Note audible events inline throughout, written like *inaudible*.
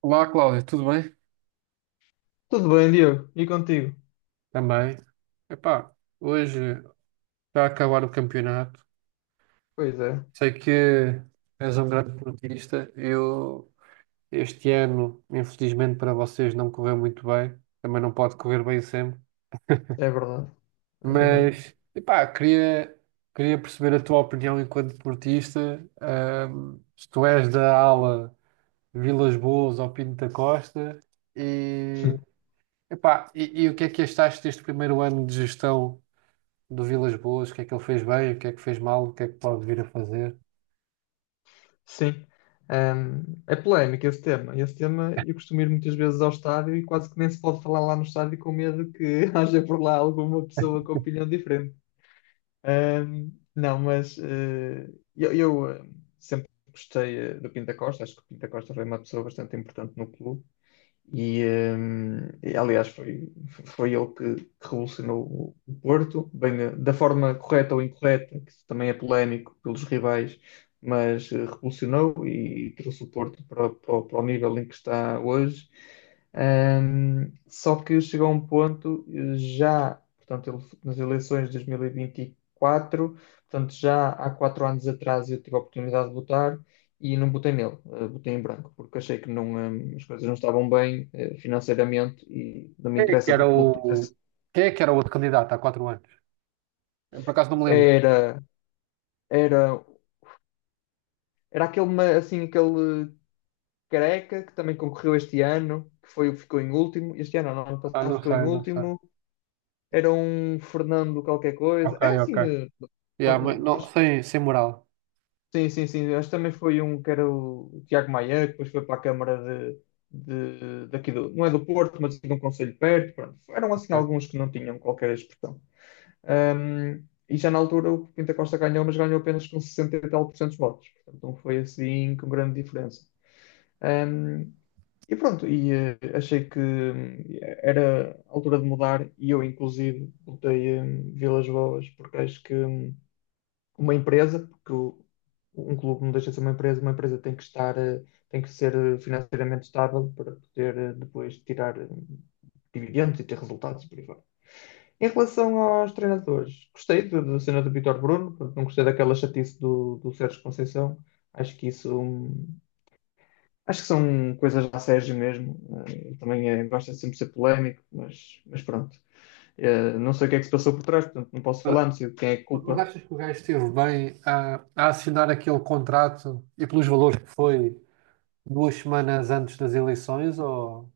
Olá, Cláudio, tudo bem? Tudo bem, Diogo? E contigo? Também. Epá, hoje está a acabar o campeonato. Pois é, Sei que és um grande portista. Eu, este ano, infelizmente para vocês, não correu muito bem. Também não pode correr bem sempre. é verdade. É verdade. Mas, epá, queria perceber a tua opinião enquanto portista. Se tu és da ala Vilas Boas ou Pinto da Costa. E, *laughs* epá, e o que é que achaste deste primeiro ano de gestão? Do Vilas Boas, o que é que ele fez bem, o que é que fez mal, o que é que pode vir a fazer. Sim. É polémico esse tema. Esse tema eu costumo ir muitas vezes ao estádio e quase que nem se pode falar lá no estádio com medo que *laughs* haja por lá alguma pessoa com opinião diferente. Não, mas eu sempre gostei do Pinta Costa. Acho que o Pinta Costa foi uma pessoa bastante importante no clube. E, aliás, foi ele que revolucionou o Porto, bem, da forma correta ou incorreta, que isso também é polémico pelos rivais, mas revolucionou e trouxe o Porto para, para o para o nível em que está hoje. Só que chegou a um ponto, nas eleições de 2024, portanto, já há 4 anos atrás eu tive a oportunidade de votar e não botei nele, botei em branco, porque achei que não, as coisas não estavam bem financeiramente e não me Quem é que interessa que o era clube o, tivesse. Quem é que era o outro candidato há 4 anos? Eu, por acaso não me lembro. Era, era, era aquele, assim, aquele careca que também concorreu este ano, que foi, o que ficou em último, este ano, não, ano Ah, passado não ficou em sei, não sei. último, era um Fernando qualquer coisa, Ok, era assim, ok. eh, não- Yeah, mas não- não, acho sem moral. Sim, sim, sim. Acho que também foi um que era o Tiago Maia, que depois foi para a Câmara de, daqui do, não é do Porto, mas de um concelho perto. Pronto. Eram assim Ok. alguns que não tinham qualquer expressão. Ahm, e já na altura o Pinta Costa ganhou, mas ganhou apenas com 60 e tal por cento dos votos. Portanto, não foi assim com grande diferença. Ahm, e pronto, achei que era a altura de mudar e eu, inclusive, votei em Vilas Boas, porque acho que uma empresa, um clube não deixa de ser uma empresa tem que estar, tem que ser financeiramente estável para poder depois tirar dividendos e ter resultados e por aí fora. Em relação aos treinadores, gostei da cena do Vítor Bruno, portanto, não gostei daquela chatice do Sérgio Conceição. Acho que isso, acho que são coisas da Sérgio mesmo. Ele também gosta de sempre ser polémico, mas pronto. Não sei o que é que se passou por trás, portanto, não posso falar, Mas não sei de quem é a mas culpa. achas que o gajo esteve bem a assinar aquele contrato e pelos valores que foi 2 semanas antes das eleições? Ou.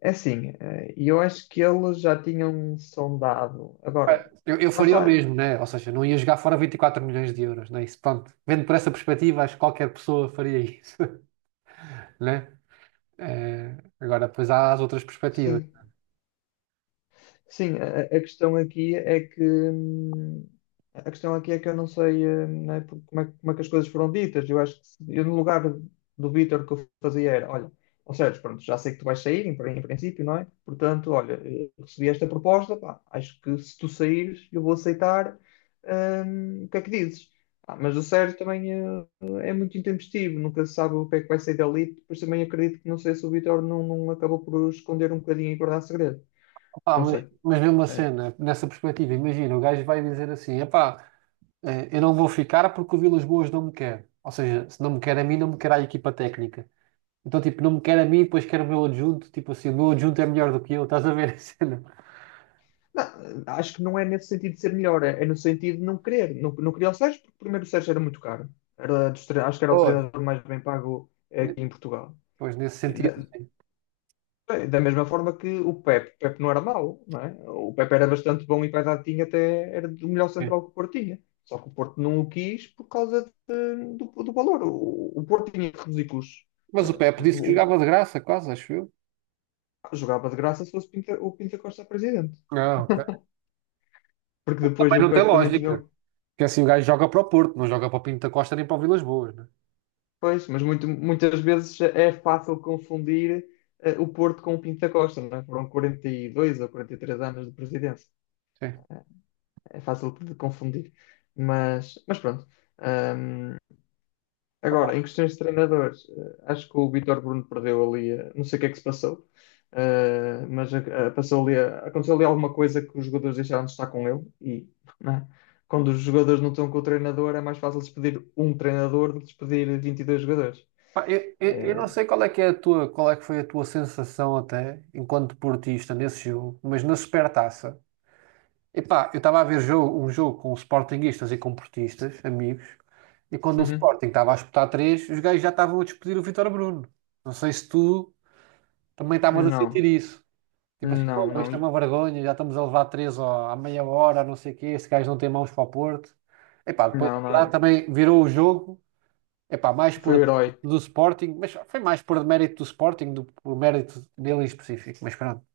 É assim, e eu acho que eles já tinham sondado. Agora, Pá, eu lá faria o está, mesmo, né? Ou seja, não ia jogar fora 24 milhões de euros, né? Isso, pronto. Vendo por essa perspectiva, acho que qualquer pessoa faria isso, *laughs* né? É, agora, depois há as outras perspectivas. sim. Sim, a questão aqui é que a questão aqui é que eu não sei né, como é que as coisas foram ditas. Eu acho que eu no lugar do Vítor o que eu fazia era, olha, ou seja, pronto, já sei que tu vais sair, em, em princípio, não é? Portanto, olha, recebi esta proposta, pá, acho que se tu saíres, eu vou aceitar. O que é que dizes? Ah, mas o Sérgio também é muito intempestivo, nunca se sabe o que é que vai sair dali. Depois também acredito que não sei se o Vítor não acabou por esconder um bocadinho e guardar segredo. Opá, Não mas, sei. mas mesmo assim, É, né, nessa perspectiva, imagina, o gajo vai dizer assim: epá, eu não vou ficar porque o Vilas Boas não me quer. Ou seja, se não me quer a mim, não me quer a equipa técnica. Então, tipo, não me quer a mim, depois quer o meu adjunto. Tipo assim, o meu adjunto é melhor do que eu, estás a ver a *laughs* cena? não, acho que não é nesse sentido de ser melhor, é no sentido de não querer. Não, não queria o Sérgio, porque primeiro o Sérgio era muito caro. Era acho que era o Pois. treinador mais bem pago aqui em Portugal. Pois, nesse E sentido. da, Da mesma forma que o Pepe. O Pepe não era mau, não é? O Pepe era bastante bom e para a idade tinha até era do melhor É. central que o Porto tinha. Só que o Porto não o quis por causa do valor. O Porto tinha que reduzir custos, Mas o eh, Pepe porque disse que o- jogava de graça, quase, acho eu. jogava de graça se fosse o Pinta Costa presidente. Ah, ok. Porque depois Também o não tem Pepe também tinha. lógica. Porque assim, o gajo joga para o Porto, não joga para o Pinto da Costa nem para o Vilas Boas, né? Pois, mas muitas vezes é fácil confundir o Porto com o Pinto da Costa, não é? Foram 42 ou 43 anos de presidência. Sim. É fácil de confundir. Mas pronto. Ahm, Agora, em questões de treinadores, acho que o Vítor Bruno perdeu ali, não sei o que é que se passou, passou ali, aconteceu ali alguma coisa que os jogadores deixaram de estar com ele e, não é? Quando os jogadores não estão com o treinador, é mais fácil despedir um treinador do que despedir 22 jogadores. Pá, eu não Eh, sei qual é que é a tua, qual é que foi a tua sensação até enquanto portista nesse jogo, mas na Supertaça. Epá, eu estava a ver um jogo com sportinguistas e com portistas, amigos, e quando o Uhum. Sporting estava a espetar três, os gajos já estavam a despedir o Vítor Bruno. Não sei se tu também estavas a sentir Não, isso. Tipo assim, pô, não, não, isto é uma e- vergonha, já estamos a levar três ó, à meia hora, não sei o quê, este gajo não tem mãos para o Porto. Epá, depois a não, verdade não. também virou o jogo. Epá, mais Foi por o herói. do Sporting, mas foi mais por mérito do Sporting do que por mérito dele em específico, mas pronto.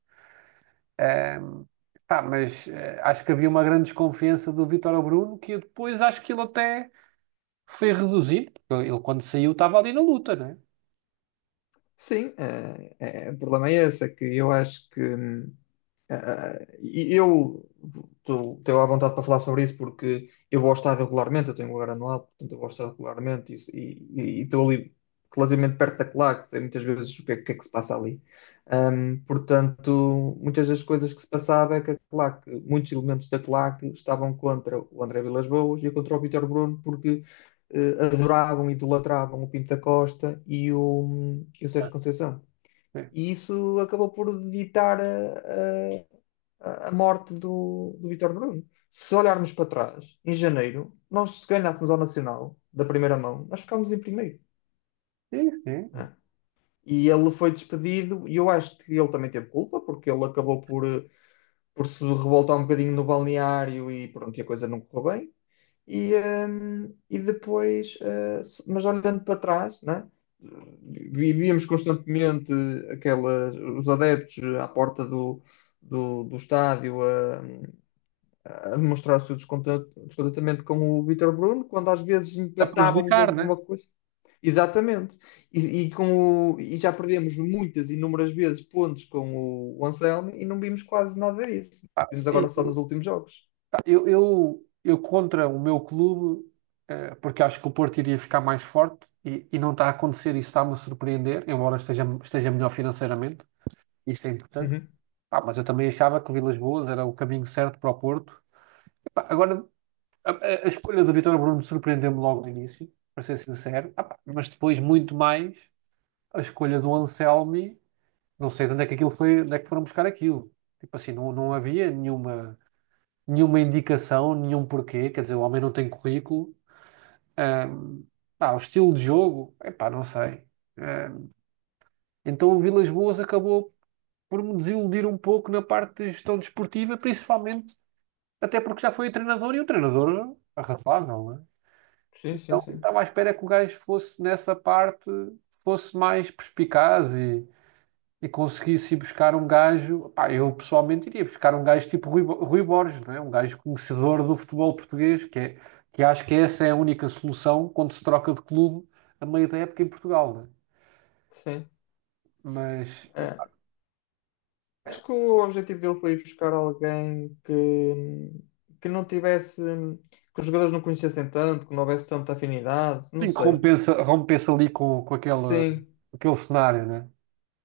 Ahm, pá, mas acho que havia uma grande desconfiança do Vítor ao Bruno, que eu depois acho que ele até foi reduzido, porque ele quando saiu estava ali na luta, né? Sim, o problema é esse, é que eu acho que ah, e eu estou à vontade para falar sobre isso porque eu vou ao estádio regularmente, eu tenho um anual, portanto eu vou ao estádio regularmente e estou ali relativamente perto da claque, sei muitas vezes o que é que se passa ali. Portanto, muitas das coisas que se passava é que a claque, muitos elementos da claque estavam contra o André Vilas-Boas e contra o Vítor Bruno porque adoravam e idolatravam o Pinto da Costa e o Sérgio Conceição. E isso acabou por ditar a morte do Vítor Bruno. Se olharmos para trás, em janeiro, nós se ganhássemos ao Nacional, da primeira mão, nós ficámos em primeiro, Sim, sim. né? E ele foi despedido, e eu acho que ele também teve culpa, porque ele acabou por, por se revoltar um bocadinho no balneário e pronto, e a coisa não correu bem. E, ehm, e depois, eh, mas olhando para trás, né? vi- Constantemente aquelas, os adeptos à porta do estádio a demonstrar o seu descontentamento com o Vítor Bruno, quando às vezes A empatávamos prejudicar, ou por né? uma coisa. Exatamente. E com e já perdemos muitas, inúmeras vezes pontos com o Anselmo e não vimos quase nada disso. Pá, Vimos agora sim, só nos últimos jogos. pá, eu contra o meu clube, porque acho que o Porto iria ficar mais forte e não está a acontecer, isso está-me a surpreender, embora esteja melhor financeiramente, isso é importante. Uhum. Ah, mas eu também achava que o Vilas Boas era o caminho certo para o Porto. Epá, agora, a escolha do Vítor Bruno surpreendeu-me logo no início, para ser sincero. Ah, pá, mas depois, muito mais, a escolha do Anselmi, não sei de onde é que aquilo foi, onde é que foram buscar aquilo. Tipo assim, não, não havia nenhuma indicação, nenhum porquê. Quer dizer, o homem não tem currículo. Ahm, Pá, o estilo de jogo, epá, não sei. Ah, então o Vilas Boas acabou por me desiludir um pouco na parte de gestão desportiva, principalmente. Até porque já foi o treinador e o treinador arrasável, não é? Sim, sim, Então sim. estava à espera que o gajo fosse nessa parte, fosse mais perspicaz e conseguisse ir buscar um gajo. Pá, eu pessoalmente iria buscar um gajo tipo Rui Borges, não é? Um gajo conhecedor do futebol português, que, é, que acho que essa é a única solução quando se troca de clube a meio da época em Portugal, não é? Sim. Mas É. Acho que o objetivo dele foi ir buscar alguém que não tivesse, que os jogadores não conhecessem tanto, que não houvesse tanta afinidade, não sim, que sei. rompensa ali com aquele, Sim. aquele cenário, né?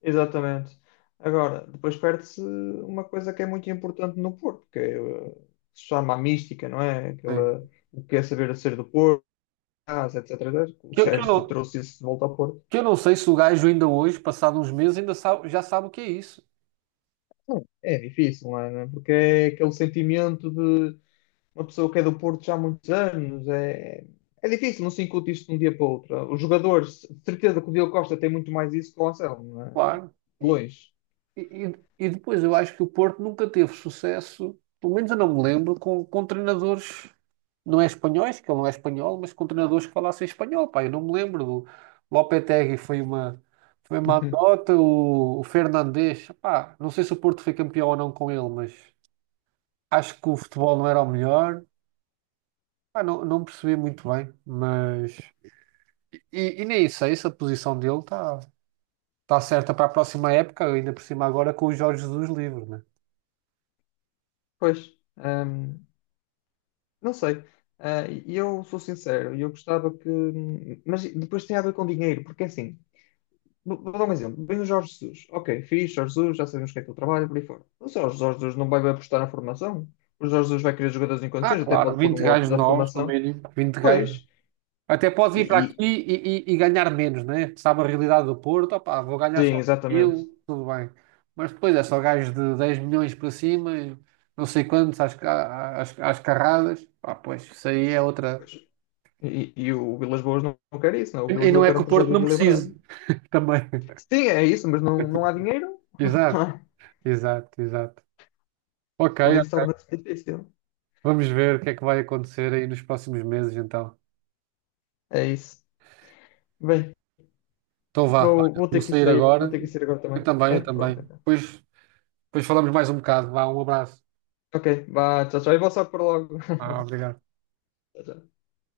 Exatamente. Agora, depois perde-se uma coisa que é muito importante no Porto, que é, se chama a mística, não é? Aquela, Sim. o que é saber ser do Porto, casa, etc, etc. O Que eu Sérgio não. trouxe isso de volta ao Porto. Que eu não sei se o gajo ainda hoje, passado uns meses, ainda já sabe o que é isso. Não, é difícil, não é? Porque é aquele sentimento de uma pessoa que é do Porto já há muitos anos. É, é difícil, não se incute isto de um dia para o outro. Os jogadores, de certeza que o Diogo Costa tem muito mais isso que o Anselmo, não é? De Claro. E, longe. e depois eu acho que o Porto nunca teve sucesso, pelo menos eu não me lembro, com treinadores, não é espanhóis, que ele não é espanhol, mas com treinadores que falassem espanhol. Pá, eu não me lembro. O Lopetegui foi uma *laughs* anedota, o Fernandes, pá, não sei se o Porto foi campeão ou não com ele, mas acho que o futebol não era o melhor. Pá, não, não percebi muito bem, mas. E nem sei se a posição dele está certa para a próxima época, ainda por cima agora com o Jorge Jesus livre, né? Pois. hum, Não sei. Ah, e eu sou sincero, e eu gostava que. Mas depois tem a ver com dinheiro, porque assim, vou dar um exemplo. Vem o Jorge Jesus. Ok, fixe, Jorge Jesus, já sabemos o que é que ele trabalha, por aí fora. Mas o Jorge Jesus não vai apostar na formação. O Jorge Jesus vai querer jogadores em Ah, condições, até claro, pode pôr 20 um ou outro gajos da novos no formação. mínimo, 20 gajos. Pois. Até pode E, vir para e- aqui e ganhar menos, né? Sabe a realidade do Porto, opá, vou ganhar só sim, exatamente. aquilo, tudo bem. Mas depois é só gajos de 10 milhões para cima, e não sei quantos, às carradas. Pá, pois, isso aí é outra. Pois. E o Vilas Boas não quer isso, não. O E Vilas e não Boas é quer que um o projeto Porto não equilibrado. precise também. *laughs* Sim, é isso, mas não, não há dinheiro. Exato, *laughs* exato, exato. Ok, Por isso torna-se difícil. vamos ver o que é que vai acontecer aí nos próximos meses, então. É isso. Bem. Então vá, olha, Vou vou ter que sair sair. Vou agora. ter que sair agora Eu também. também, É? eu também. Pronto, então. depois, falamos mais um bocado. Vá, um abraço. Ok, vá, tchau, tchau. E vou só por logo. *laughs* Ah, obrigado. Tchau, tchau.